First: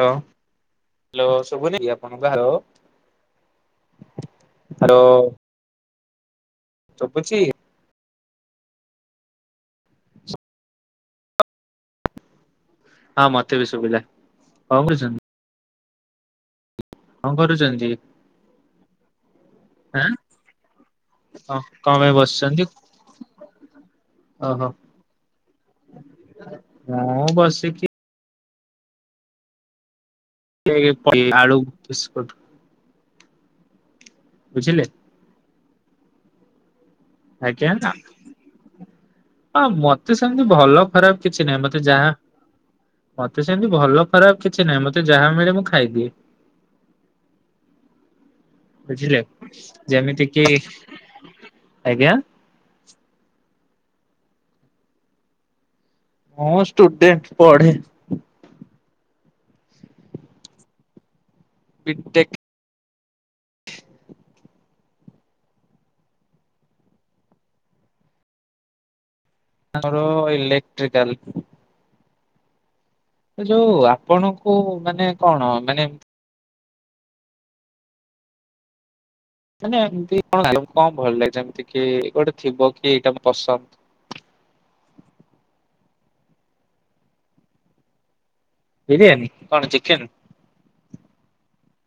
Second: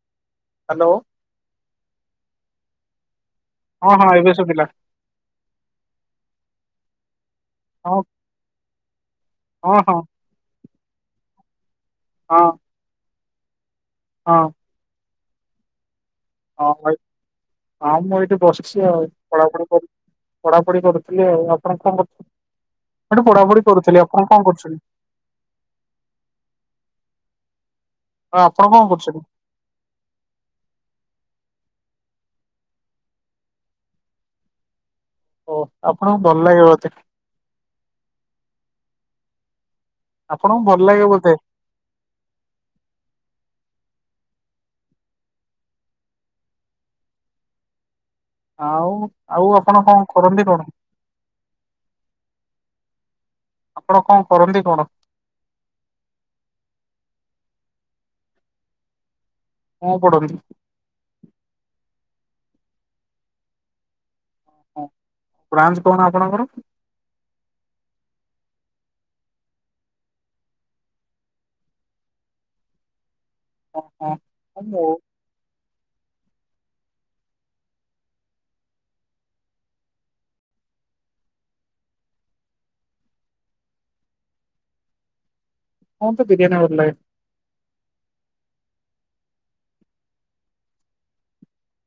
Hello hello. Hello ଶୁଭୁନି କି ଆପଣଙ୍କୁ ହାଲୋ। ହଁ ହଁ ଏବେ ଶୁଭିଲା। ଚପୁଛି? ହଁ ହଁ। ହଁ। ହଁ ମତେ ବି ଶୁଭିଲା, ହଁ। କଣ କହୁଚନ୍ତି? ହଁ ହଁ କଣ କରୁଛନ୍ତି ହଁ ମୁଁ ଏଇଠି ବସିଚି। ଆଉ ପଢାପଢି କର ପଢାପଢି କରୁଥିଲି। ଆଉ ଆଁ ଆପଣ କଣ ପାଇଁ କରୁଚନ୍ତି? ବସିଛନ୍ତି? ସେଠୁ ପଢାପଢି କରୁଥିଲି। ଆପଣ କଣ କରୁଚନ୍ତି? ହଁ ବସ୍ ହଁ ଆପଣ କଣ କରୁଚନ୍ତି? [unintelligible] ଆଳୁ ବିସ୍କୁଟ ବୁଝିଲେ? ଓ ଆପଣଙ୍କୁ ଭଲ ଲାଗେ ବୋଧେ। ଆଜ୍ଞା। ଆ ମତେ ତେ ସେମିତି ଆପଣଙ୍କୁ ଭଲ ଲାଗେ ଖରାପ ବୋଧେ କିଛି ନାହିଁ। ମତେ ଯାହା ମତେ ସେମିତି ଭଲ ଖରାପ କିଛି ନାହିଁ। ମତେ ଯାହା ମିଳେ ମୁଁ ଖାଇଦିଏ। ଆଉ ବୁଝିଲେ ଆଉ ଆପଣ କଣ ଯେମିତି କରନ୍ତି କିି? କଣ ଆଜ୍ଞା। ଆପଣ କଣ କରନ୍ତି କଣ? ହଁ ଷ୍ଟୁଡେଣ୍ଟ୍ ପଢ଼େ। କଣ ପଢନ୍ତି? ବି ଟେକ। ବ୍ରାଞ୍ଚ କଣ ଆପଣଙ୍କର? ଆମର ଇଲେକ୍ଟ୍ରିକାଲ। ଯୋଉ ହଁ। ଆପଣଙ୍କୁ ଆଉ ମୋ ମାନେ କଣ? ମାନେ ମାନେ ଏମତି କଣ କଣ ଭଲ ଲାଗେ ଯେମିତି କି ଗୋଟେ ଥିବ କି ଏଇଟା ପସନ୍ଦ। ମତେ ବିରିୟାନୀ ଭଲ ଲାଗେ। ବିରିୟାନୀ କଣ ଚିକେନ?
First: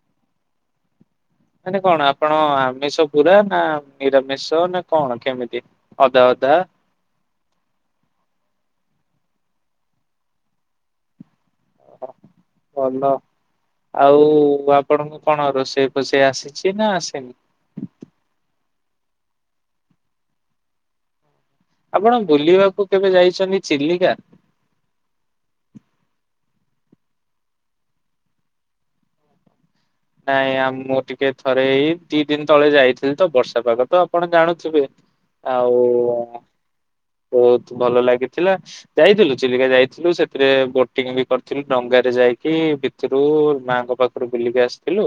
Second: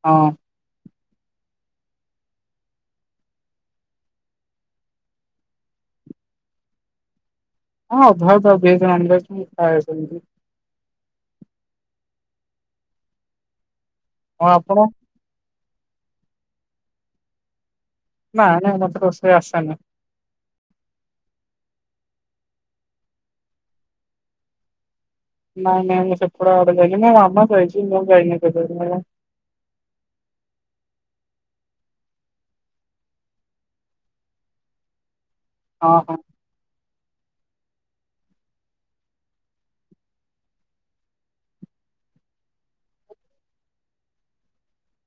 ହଁ। ମାନେ କଣ ଆପଣ ଆମିଷ ପୁରା ନା ନିରାମିଷ ନା କଣ କେମିତି ଅଦର ଦା ହଁ ଅଧା ବେଜେ ନନ ଭେଜ ମୁଁ ଖାଏ ସେମିତି। ଓ ଭଲ ଆଉ ହଁ ଆପଣ ଆପଣଙ୍କୁ କଣ ରୋଷେଇ ଫସେଇ ଆସେ? ଆସେ ନା ଆସେନି? ନା ନା ମତେ ରୋଷେଇ ଆସେନି। ଆପଣ ବୁଲିବାକୁ କେବେ ଯାଇଛନ୍ତି ଚିଲିକା? ନାଇଁ ନାଇଁ ମୁଁ ସେପଟ ଆଡ ଯାଇନି ମୋ ମାମା ଯାଇଛି ମୁଁ ଯାଇନି। ନାଇଁ ଆ ମୁଁ ଟିକେ ଥରେ ଏଇ ଦି ଦିନ ତଳେ ଯାଇଥିଲି ତ ବର୍ଷା ପାଗ ତ ଆପଣ ଜାଣୁଥିବେ। ଆଉ ହଁ ହଁ। ବହୁତ ଭଲ ଲାଗିଥିଲା ଯାଇଥିଲୁ ଚିଲିକା ଯାଇଥିଲୁ ସେଥିରେ ବୋଟିଂ ବି କରିଥିଲୁ ଡଙ୍ଗାରେ। ଯାଇକି ଭିତରୁ ମାଙ୍କ ପାଖରୁ ବୁଲିକି ଆସିଥିଲୁ।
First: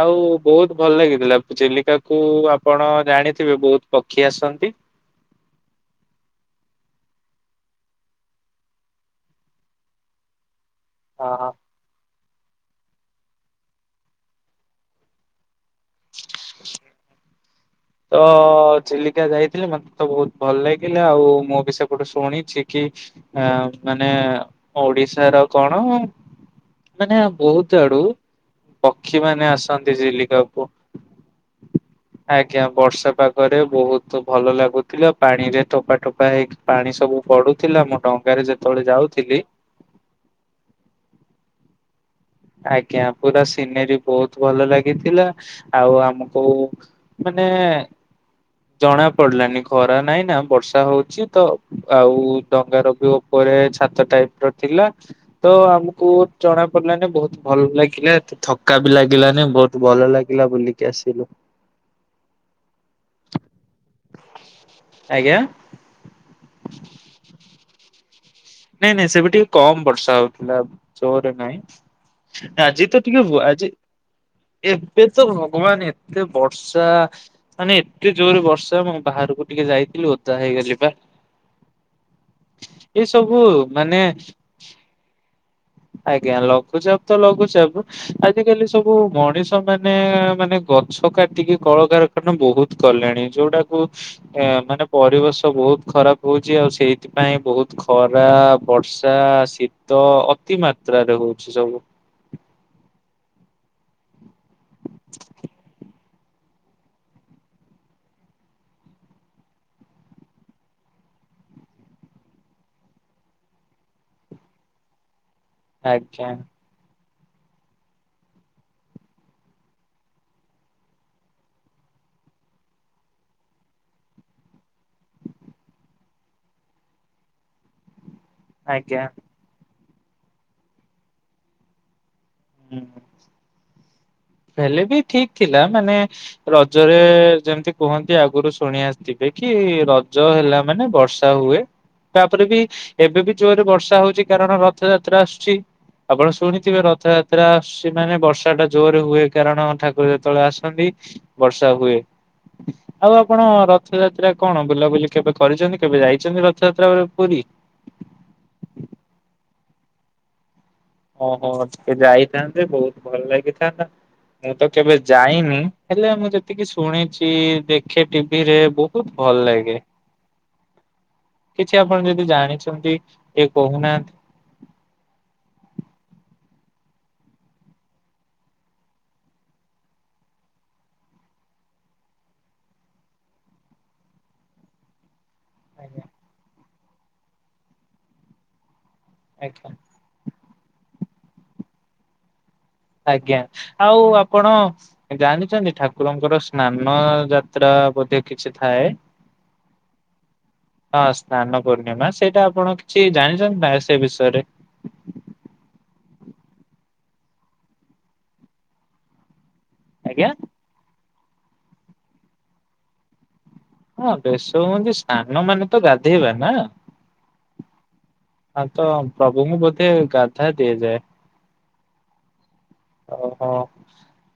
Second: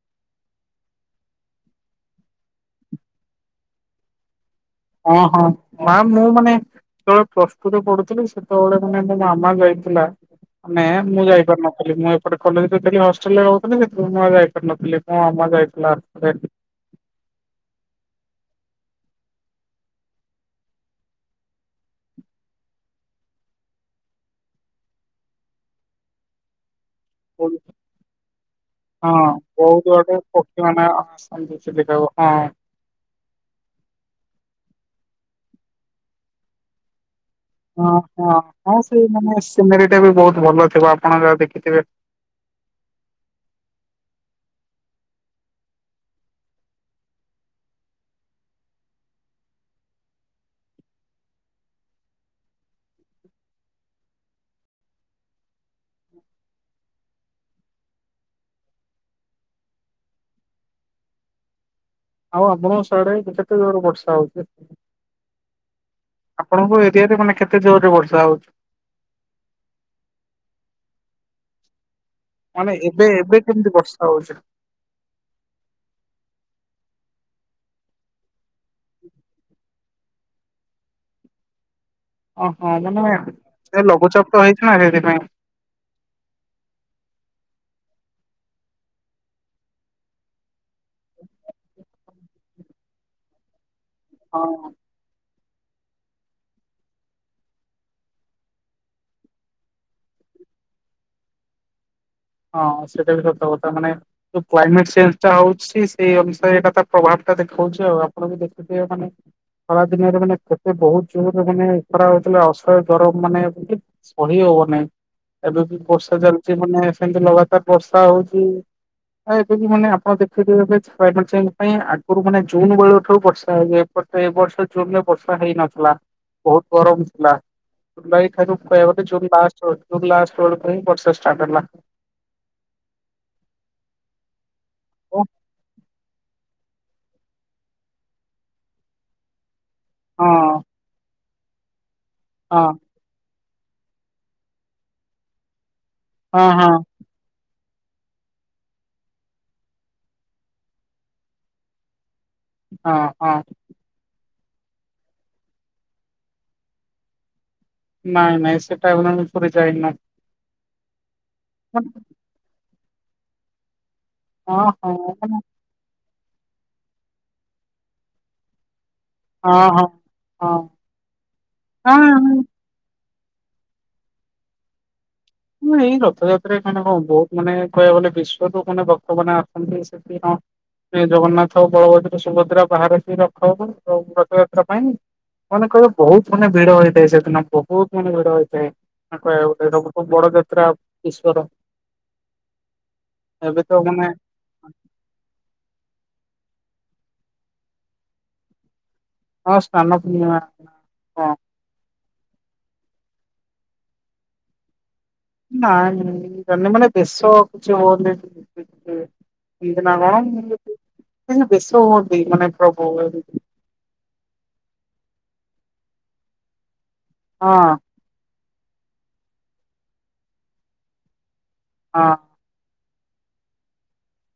ଆଉ ବହୁତ ଭଲ ଲାଗିଥିଲା ଚିଲିକା କୁ ଆପଣ ଜାଣିଥିବେ ବହୁତ ପକ୍ଷୀ ଆସନ୍ତି। ହଁ ହଁ ମା ମୁଁ ମାନେ ଯେତେବେଳେ ପ୍ଲସଟୁରେ ପଢୁଥିଲି ସେତେବେଳେ ମାନେ ମୋ ମାମା ଯାଇଥିଲା। ମାନେ ମୁଁ ହଁ ଯାଇପାରି ନଥିଲି ମୁଁ ଗୋଟେ କଲେଜ ଥିଲି ହଷ୍ଟେଲ ରେ ରହୁଥିଲି ସେଥିପାଇଁ ମୁଁଯାଇପାରୁିନଥିଲି ମୋ ମାମା ଯାଇିଥିଲେ। ଲା [unintelligible] ତ ଚିଲିକା ଯାଇଥିଲି ମତେ ତ ବହୁତ ଭଲ ଲାଗିଲା ଆଉ ମୁଁ ବି ସେପଟୁ ଶୁଣିଛି କି। ଆ ମାନେ ଓଡିଶା ର କଣ ହ ମାନେ ବହୁତ ଆଡୁ ପକ୍ଷୀ ମାନେ ବହୁତ ଆସନ୍ତି ବାଟ ପକ୍ଷୀ ଚିଲିକାକୁ। ମାନେ ଆସନ୍ତି ଚିଲିକାକୁ ହଁ। ଆଜ୍ଞା ବର୍ଷା ପାାଗରେ ବହୁତ ଭଲ ଲାଗୁ ଥିଲା ପାଣିରେ ଟୋପା ଟୋପା ହେଇକି ପାଣି ସବୁ ପଡୁଥିଲା ହ ମୁଁ ହଁ ଡଙ୍ଗାରେ ହଁ ଯେତେବେଳେ ସେଇ ମେ ଯାଉଥିଲି ସିନେରୀ ଟା ବି ବହୁତ ଭଲ ଥିବ ଆପଣ ଯାହା ଦେଖିଥିବେ। ଆଜ୍ଞା ପୁରା ସିନେରୀ ବହୁତ ଭଲ ଲାଗିଥିଲା ଆଉ ଆମକୁ ମାନେ ଜଣା ପଡିଲାନି ଖରା ନାଇଁ ନା ବର୍ଷା ହଉଛି ତ ଆଉ ଡଙ୍ଗାର ବି ଉପ ଛାତ ଟାଇପ ର ଥିଲା ତ ଆମକୁ ଜଣା ପଡିଲାନି ବହୁତ ଭଲ ଲାଗିଲା ଥକା ବି ଲାଗିଲାନି ବହୁତ ଭଲ ଲାଗିଲା ବୁଲିକି ଆସିଲୁ। ଆଉ ଆପଣଙ୍କ ସାଡେ କେତେ ଜୋର ବର୍ଷା ହଉଛି? ଆଜ୍ଞା ଆପଣଙ୍କ ଏରିଆ ରେ ମାନେ କେତେ ଜୋରରେ ବର୍ଷା ହଉଛି? ନାଇଁ ନାଇଁ ସେବେ ଟିକେ କମ ବର୍ଷା ହଉଥିଲା ଜୋରେ ନାହିଁ। ମାନେ ଆଜି ତ ଏବେ ଟିକେ ଏବେ ହୁ ଆଜି କେମିତି ବର୍ଷା ହଉଛି? ଏବେ ତ ଭଗବାନ ଏତେ ବର୍ଷା ମାନେ ଏତେ ଜୋର ବର୍ଷା ମୁଁ ବାହାରକୁ ଟିକେ ଯାଇଥିଲି ଓଦା ହେଇଗଲି ପା। ଓହୋ ମାନେ ସେ ଲଘୁଚାପ ତ ହେଇଥିଲା ସେଥିପାଇଁ। ଆଜ୍ଞା ଲଘୁଚାପ ତ ଲଘୁଚାପ ଆଜିକାଲି ସବୁ ମଣିଷ ମାନେ ମାନେ ଗଛ କାଟିକି କଳକାରଖାନା ବହୁତ କଲେଣି। ଯୋଉଟାକୁ ହଁ ଏ ମାନେ ପରିବେଶ ତ ବହୁତ ଖରାପ ହଉଛି। ଆଉ ସେଇଥିପାଇଁ ବହୁତ ଖରା ବର୍ଷା ଶୀତ ପ୍ରତି ମାତ୍ରାରେ ହଉଛି ସବୁ। ହଁ ସେଇଟା ବି ସତ କଥା ମାନେ ଯୋଉ କ୍ଲାଇମେଟ ଚେଞ୍ଜ ଟା ହଉଛି ସେଇ ଅନୁସାରେ ଏଇଟା ତ ପ୍ରଭାବ ଟା ଦେଖାଉଛି ଆଉ ଆପଣ ବି ଦେଖୁଥିବେ ମାନେ ଖରା ଦିନରେ ମାନେ କେତେ ବହୁତ ଜୋରରେ ମାନେ ଖରା ହଉଥିଲା ଅସହୟ ଗରମ ମାନେ ସହି ହ ନାଇଁ ଏବେ ବି ବର୍ଷା ଆଜ୍ଞା ଚାଲିଛି ମାନେ ସେମିତି ଲଗାତାର ବର୍ଷା ହଉଛି। ଏବେିବି ମାନେ ଆପଣ ଦେଖିେଵ କ୍ଲାଇମେଟ ଚେଞ୍ଜ ପାଇଁ ଆଗରୁ ମାନେ ଜୁନ ବେଳ ଠାରୁ ବର୍ଷା ହେଇଯାଇଥିବ। ଏ ବର୍ଷ ଜୁନ ରେ ବର୍ଷା ହେଇନଥିଲା ବହୁତ ଗରମ ଥିଲା। ଜୁଲାଈ ଠାରୁ କହିବାକୁ ଆଜ୍ଞା ଗଲେ ଜୁ୍ନ ଲାଷ୍ଟ ବେଳକୁ ଜୁ୍ନ ଲାଷ୍ଟ ବେଳକୁ ହିଁ ବର୍ଷା ଷ୍ଟାର୍ଟ ହେଲା। ହୁଁ ହେଲେ ବି ଓ ଠିକ ଥିଲା ମାନେ ରଜରେ ଯେମିତି କୁହନ୍ତି ଆଗରୁ ଶୁଣି ଆସିଥିବେ କି ରଜ ହେଲା ହଁ ମାନେ ବର୍ଷା। ତ ହୁଏ ତାପରେ ବି ହଁ ଏବେ ବି ଜୋରରେ ବର୍ଷା ହଉଛି କାରଣ ରଥଯାତ୍ରା ଆସୁଛି। ଆପଣ ହଁ ହଁ ଶୁଣିଥିବେ ରଥଯାତ ଆସୁଛି ମାନେ ବର୍ଷା ଟା ଜୋରରେ ହୁଏ କାରଣ ଠାକୁର ଯେତେବେଳେ ଆସନ୍ତି ବର୍ଷା ହୁଏ। ହଁ ଆଉ ଆପଣ ହଁ ରଥଯାତ୍ରା କଣ ବୁଲାବୁଲି କେବେ କରିଛନ୍ତି କେବେ ଯାଇଛନ୍ତି ରଥଯାତ୍ରା ପୁରୀ? ନାଇଁ ନାଇଁ ସେ ଟାଇମ୍ ରେ ପୁରୀ ଯାଏନାଇଁ। ଓହୋ ଟିକେ ଯାଇଥାନ୍ତେ ବହୁତ ଭଲ ଲାଗିଥାନ୍ତା। ମୁଁ ହଁ ତ କେବେ ହଁ ମାନେ ଯାଇନି ହେଲେ ମୁଁ ଯେତିକି ଶୁଣିଛି ଦେଖେ ଟିଭିରେ ବହୁତ ଭଲ ହଁ ଲାଗେ ହଁ। ହଁ କିଛି ଆପଣ ଯଦି ହଁ ଜାଣିଛନ୍ତି ଏ କହୁନାନ୍ତି ଏଇ ରଥଯାତ୍ରା କାନେ କଣ ବହୁତ ମାନେ କହିବାକୁ ଗଲେ ବିଶ୍ଵରୁୁ ମାନେ ଭକ୍ତ ମାନେ ଆସନ୍ତି ସେଠି କ ସେ ଜଗନ୍ନାଥ ବଳଭଦ୍ର ସୁଭଦ୍ରା ବାହାରେ ସ ରଖ ହବ ରଥଯାତ୍ରା ପାଇଁ ମାନେ କହିବେ ଆଜ୍ଞା ବହୁତ ମାନେ ଭିଡ ହୋଇଥାଏ ସେଦିନ ବହୁତ ମାନେ ଭିଡ ହୋଇଥାଏ ଆଜ୍ଞା କହିବାକୁ ବଡ଼ଯାତ୍ରା ଈଶ୍ୱର ଆଜ୍ଞା ଏବେ ତ ଆଉ ମାନେ ଆପଣ ଜାଣିଛନ୍ତି ଠାକୁରଙ୍କର ସ୍ନାନ ଯାତ୍ରା ବୋଧ କିଛି ଥାଏ ହଁ ହଁ ସ୍ନାନ ପୂର୍ଣ୍ଣିମା ହଁ ସ୍ନାାନ ପୂର୍ଣିମା। ସେଇଟା ଆପଣ କିଛି ଜାଣିଛନ୍ତି ନା ସେ ବିଷୟରେ? ନାଇ ଜାଣିନି ମାନେ ଦେଶ କିଛି ହୁଏନି [unintelligible] ହିନ୍ତି ନା କଣ ଆଜ୍ଞା କାହିଁକି ନା ବେଶ ହୁଅନ୍ତି ମାନେ ପ୍ରଭୁ ହଁ ବେଶ ହୁଅନ୍ତି ସାନ୍ନ ମାନେ ତ ଗାଧେଇବା ନା ହଁ ହଁ ତ ପ୍ରଭୁଙ୍କୁ ବଧେ ଗାଧା ଦିଆ ଯାଏ। ହଁ। ଓ ହୋ।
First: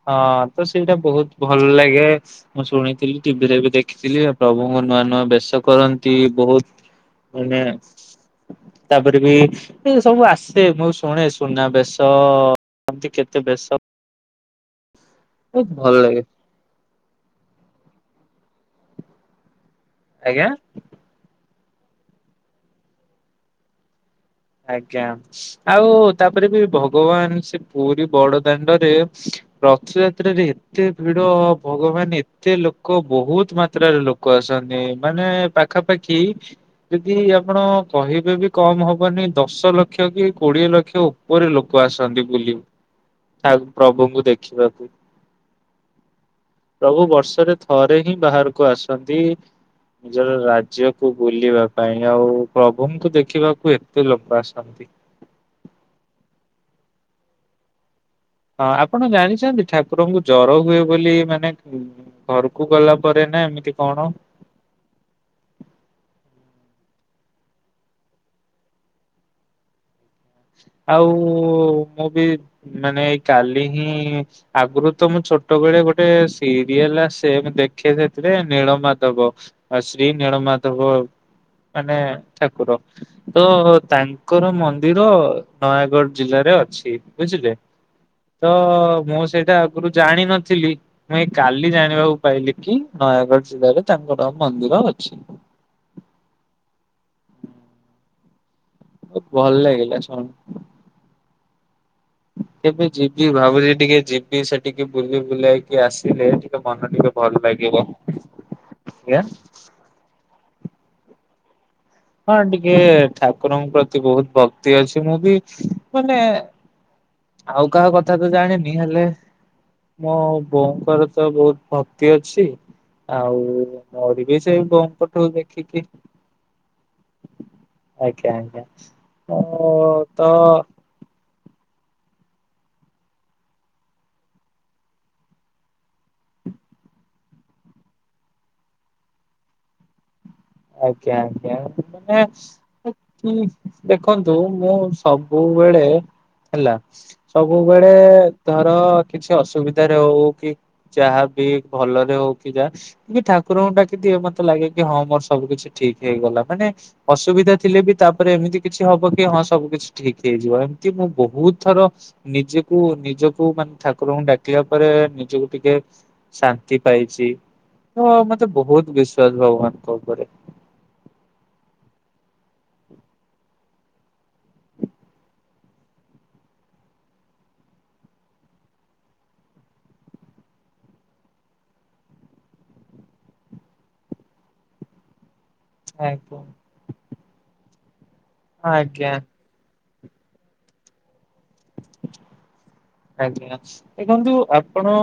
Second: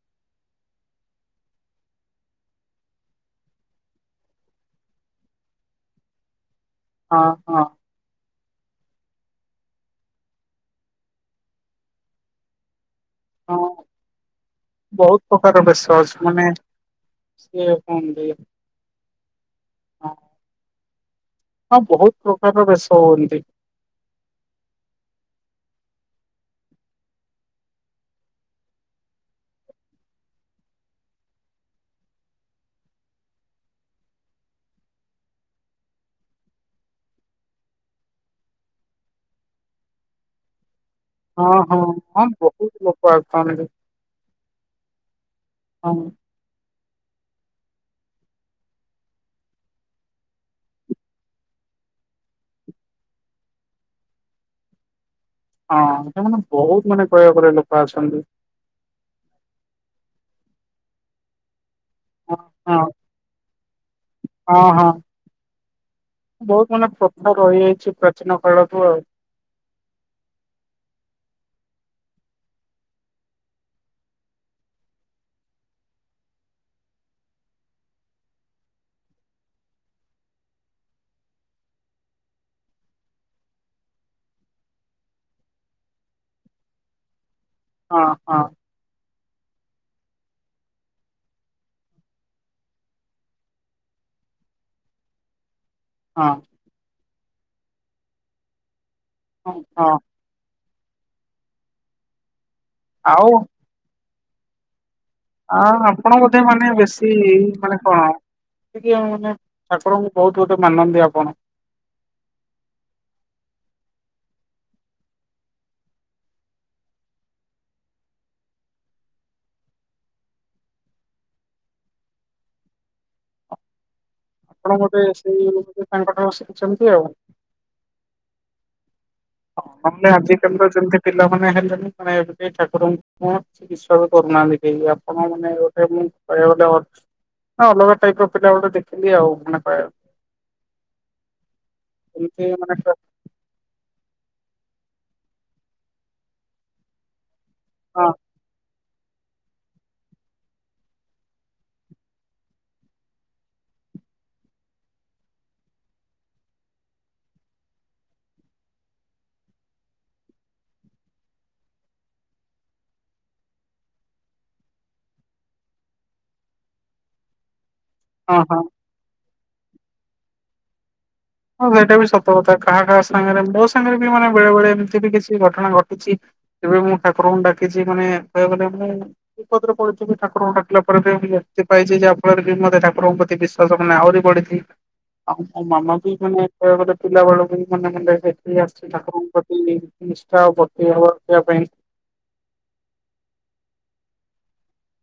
ହଁ ତ ସେଇଟା ବହୁତ ଭଲ ଲାଗେ। ମୁଁ ଶୁଣିଥିଲି, ଟିଭିରେ ବି ଦେଖିଥିଲି ପ୍ରଭୁଙ୍କୁ ନୂଆ ନୂଆ ବେଶ କରନ୍ତି। ବହୁତ ହଁ ମାନେ ହଁ ତାପରେ ବି ଏ ସବୁ ଆସେ ମୁଁ ଶୁଣେ ସୁନା ବେଶ ଏମତି କେତେ ହଁ ବେଶ ବହୁତ ପ୍ରକାର ବହୁତ ଭଲ ବେଶ ଲାଗେ ଅଛି ମାନେ [unintelligible] ହଁ ଆଜ୍ଞା। ହଁ ବହୁତ ପ୍ରକାର ବେଶ ହୁଅନ୍ତି। ଆଜ୍ଞା ଆଉ ତାପରେ ବି ଭଗବାନ ସେ ପୁରୀ ବଡ ଦାଣ୍ଡରେ ରଥଯାତ୍ରାରେ ଏତେ ଭିଡ ଭଗବାନ ଏତେ ଲୋକ ବହୁତ ମାତ୍ରାରେ ଲୋକ ଅ ସନ୍ତି ମାନେ ପାଖାପାଖି ଯଦି ଆପଣ କହିବେ ବି କମ ହବନି ଦଶ ଲକ୍ଷ କି କୋଡିଏ ଲକ୍ଷ ଖ ହଁ ଉପରେ ହଁ ଲୋକ ହଁ ଆସନ୍ତି ବୁଲି ବହୁତ ଲୋକ ତା ଆସନ୍ତି ପ୍ରଭୁଙ୍କୁ ଦେଖିବାକୁ। ହଉ। ପ୍ରଭୁ ବର୍ଷରେ ଥରେ ହିଁ ବାହାରକୁ ଆସନ୍ତି। ନିଜର ରାଜ୍ୟକୁ ବୁଲିବା ପାଇଁ ଆଉ ପ୍ରଭୁଙ୍କୁ ଦେଖିବାକୁୁ କେତେ ଲୋକ ଆସନ୍ତି। ହଁ ସେମାନେ ବହୁତ ମାନେ କହିବାକୁ ଗଲେ ଲୋକ ଆସନ୍ତି। ହଁ ଆପଣ ଜାଣିଛନ୍ତି ଠାକୁରଙ୍କୁ ଜର ହୁଏ ବୋଲି ମାନେ ହଁ ଘରକୁ ଗଲା ହଁ ପରେ ନା ଏମିତି କଣ ହଁ ହଁ ବହୁତ ମାନେ ପ୍ରଥା ରହିଯାଇଛି ପ୍ରାଚୀନ କାଳ ରୁ ଆଉ। [inaudible] ଆଉ ମୁଁ ବି ମାନେ ଏଇ କାଲି ହିଁ ଆଗୁରୁ ତ ମୁଁ ଛୋଟବେଳେ ଗୋଟେ ସିରିଏଲ ଆସେ ମୁ ଦେଖେ ସେଥିରେ ନୀଳମାଧବ ଆଉ ଶ୍ରୀ ନୀଳମାଧବ ମାନେ ଠାକୁର ତ ତାଙ୍କର ମନ୍ଦିର ତ ନୟାଗଡ ଜିଲ୍ଲାରେ ଅଛି ବୁଝିଲେ। ଆଉ ହଁ ତ ମୁଁ ସେଇଟା ଆଗରୁ ଜାଣିିନଥିଲି ମୁଁ ଏ କାଲି ଜାଣିବାକୁ ପାଇଲି କି ନୟାଗଡ ଜିଲ୍ଲାରେ ତାଙ୍କର ମନ୍ଦିର ଅଛି। ହଁ। ହଁ ଭଲ ହଁ ହଁ ଲାଗିଲା ଶୁଣି କେବେ ଯିବି ଆଉ ଭାବୁଛି ଟିକେ ଯିବି ସେଠିକି ବୁଲି ଆ ବୁଲାକି ଆପଣ ଆସିଲେ ବୋଧେ ଟିକେ ମନ ଟିକେ ଭଲ ଲାଗିବ। ଯେମିତି କି ଆଜ୍ଞା ମାନେ ଠାକୁରଙ୍କୁ ବହୁତ ଗୋଟେ ମାନନ୍ତି ଆପଣ ହଁ ଟିକେ ଠାକୁରଙ୍କ ପ୍ରତି ବହୁତ ଭକ୍ତି ଅଛି ମୁଁ ବି ମାନେ ଆଉ କାହା କଥା ତ ଜାଣିନି ହେଲେ ମୋ ବୋଉଙ୍କର ତ ବହୁତ ଭକ୍ତି ଅଛି। ଆଉ ମୋରବି ସେଇ ଆପଣ ଗୋଟେ ବୋଉଙ୍କଠୁ ସେଇ ଦେଖିକି ଗୋଟେ ତାଙ୍କଠାରୁ ଶିଖିଛନ୍ତି ଆଉ ଆଜ୍ଞା ଆଜ୍ଞା ହଁ ଓ ମାନେ ଆଜି ତ କାଲିର ଯେମତି ପିଲା ମାନେ ହେଲେଣି ମାନେ ଏ ଠାକୁରଙ୍କୁ ବିଶ୍ୱାସ କରୁନାହାନ୍ତି କେହି ଆପଣ ମାନେ ଗୋଟେ ମୁଁ କହିବାକୁଗଲେ ଅ ଅଲଗା ଟାଇପ ର ପିଲା ଗୋଟେ ଦେଖିଲି ଆଉ ମାନେ କହ ଆଜ୍ଞା ଆଜ୍ଞା ମାନେ ମାନେ ଏମିତି ଦେଖନ୍ତୁ ତୁ ମୁଁ ସବୁବେଳେ ହେଲା ସବୁବେଳେ ହଁ ଧର କିଛି ଅସୁବିଧାରେ ହଉ କି ଯାହାବି ଭଲରେ ହଉ କି ଯାହା ଠାକୁରଙ୍କୁ ଡାକି ମତେ ଲାଗେ କି ହଁ ମୋର ସବୁ କିଛି ଠିକ ହେଇଗଲା ମାନେ ଅସୁବିଧା ଥିଲେ ବି ତାପରେ ଏମିତି କିଛି ହବ କି ହଁ ସବୁ କିଛି ଠିକ ହେଇଯିବ ଏମିତି ମୁଁ ବହୁତ ଥର ନିଜକୁ ନିଜକୁ ମାନେ ଠାକୁରଙ୍କୁ ଡାକିଲା ପରେ ନିଜକୁ ଟିକେ ଶାନ୍ତି ପାଇଛି। ତ ହଁ ମତେ ହଁ ବହୁତ ବିଶ୍ଵାସ ଭଗବାନଙ୍କ ଉପରେ ହଁ ସେଇଟା ବି ସତ କଥା କାହା କାହା ସାଙ୍ଗରେ ମୋ ସାଙ୍ଗରେ ବି ମାନେ ବେଳେ ବେଳେ ଏମିତି ବି କିଛି ଘଟଣା ଘଟିଛି ଏବେ ମୁଁ ଠାକୁରଙ୍କୁ ଡାକିଛି ମାନେ କହିବା ଗଲେ ମୁ ବିପଦରେ ପଡିଥିଲି ଠାକୁରଙ୍କୁ ଡାକିଲା ପରେ [unintelligible] ପାଇଛି ଯାହାଫଳରେ ବି ମତେ ଠାକୁରଙ୍କ ପ୍ରତି ବିଶ୍ୱାସ ମାନେ ଆହୁରି ବଢିି ଆଉ ମୋ ମାମା ବି ଆଜ୍ଞା। ମାନେ କହିବାକୁ ଗଲେ ପିଲା ବେଳକୁ ମାନେ [unintelligible] ଦେଖିକି ଆସିଛି ଆଜ୍ଞା ଠାକୁରଙ୍କୁ ପ୍ରତି ନିଷ୍ଠା ଭକ୍ତି ଭାବ କରିବା ପାଇଁ। ଆଜ୍ଞା ଦେଖନ୍ତୁ ଆପଣ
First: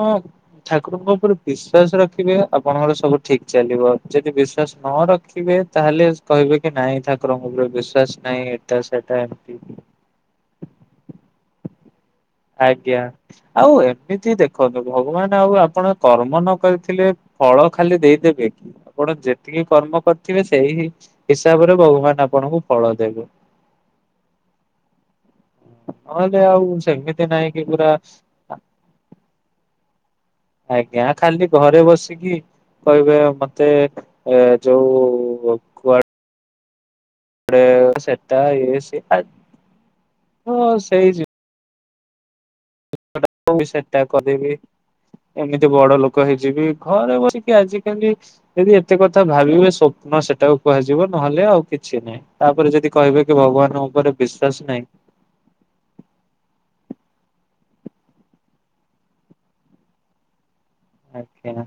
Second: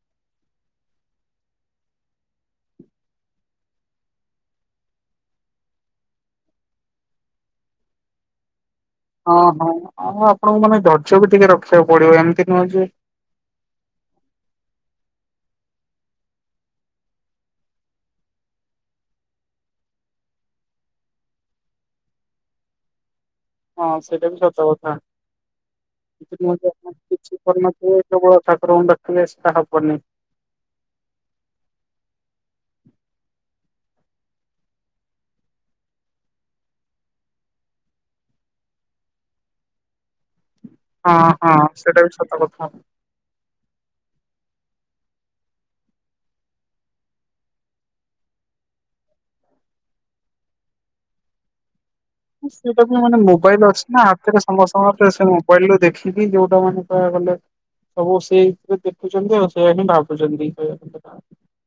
ଠାକୁରଙ୍କ ଉପରେ ବିଶ୍ଵାସ ରଖିବେ ଆପଣଙ୍କର ସବୁ ଠିକ ଚାଲିବ। ଯଦି ବିଶ୍ଵାସ ନ ରଖିବେ ତାହେଲେ କହିବେ କି ନାଇଁ ଠାକୁରଙ୍କ ଉପରେ ବିଶ୍ୱାସ ନାଇଁ ହଁ ହଁ ଆଉ ଆପଣଙ୍କୁ ମାନେ ଧର୍ଯ୍ୟ ବି ଟିକେ ରଖିବାକୁ ପଡିବ ଏମିତି ନୁହଁ ଯେ ଆଜ୍ଞା ଆଉ ଏମିତି ଦେଖନ୍ତୁ ଭଗବାନ ଆଉ ଆପଣ କର୍ମ ନ କରିଥିଲେ ଫଳ ଖାଲି ଦେଇଦେବେ ଆପଣ ଯେତିକି କର୍ମ କରି- ସେଇ ହିସାବରେ ଭଗବାନ ଆପଣଙ୍କୁ ଫଳ ଦେବେ। ହଁ ସେଇଟା ବି ସତ କଥା। ନହେଲେ ଆଉ [unintelligible] ସେମିତି କିଛି ନାହିଁ କି ପୁରା କରିନଥିବେ କେବଳ ଠାକୁରଙ୍କୁ ଡାକିଲେ ସେଟା ହବନି। ଆଜ୍ଞା ଖାଲି ଘରେ ବସିକି କହିବେ ମତେ ଏ ଯୋଉ କୁ ତା ପରେ ସେଟା ଇଏ ସିଏ ତ ସେଇ ହଁ ହଁ ସେଟା ବି ସତ କଥା। ଜିନିଷ ସେଟା କରିବି। ଏମିତି ବଡ ଲୋକ ହେଇଯିବି ଘରେ ବସିକି ଆଜିକାଲି ଯଦି ଏତେ କଥା ଭାବିବେ ସେଟାକୁ କୁହାଯିବ ନହେଲେ ଆଉ କି କିଛି ନାହିଁ ତାପରେ ସେଟା ଯଦି ବି ମାନେ କହିବେ ମୋବାଇଲ ଅଛି ଭଗବାନଙ୍କ ନା ଉପରେ ହାତରେ ବିଶ୍ଵାସ ନାହିଁ ସମସ୍ତଙ୍କର ସେ ମୋବାଇଲୁ ଦେଖିକି ଯୋଉଟା ମାନେ କହିବାକୁ ଗଲେ ସବୁ ସେଇଥିରେ ଦେଖୁଛନ୍ତି ଆଉ ସେଇଆ ହିଁ ଭାବୁଛନ୍ତି। କହିବାକୁ ଗଲେ। ଆଜ୍ଞା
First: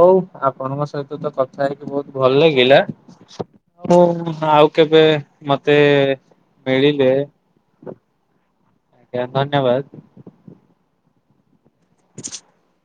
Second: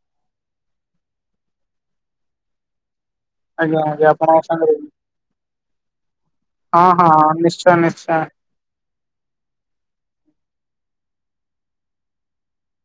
ହଉ ଆପଣଙ୍କ ସହିତ ତ କଥା ହେଇକି ବହୁତ ଭଲ ଲାଗିଲା। ଆଜ୍ଞା ଆଜ୍ଞା ଆପଣଙ୍କ ଆଉ ସାଙ୍ଗରେ କେବେ ମତେ ହଁ ହଁ ମିଳିଲେ ନିଶ୍ଚୟ ନିଶ୍ଚୟ। ଆଜ୍ଞା ଧନ୍ୟବାଦ। [inaudible]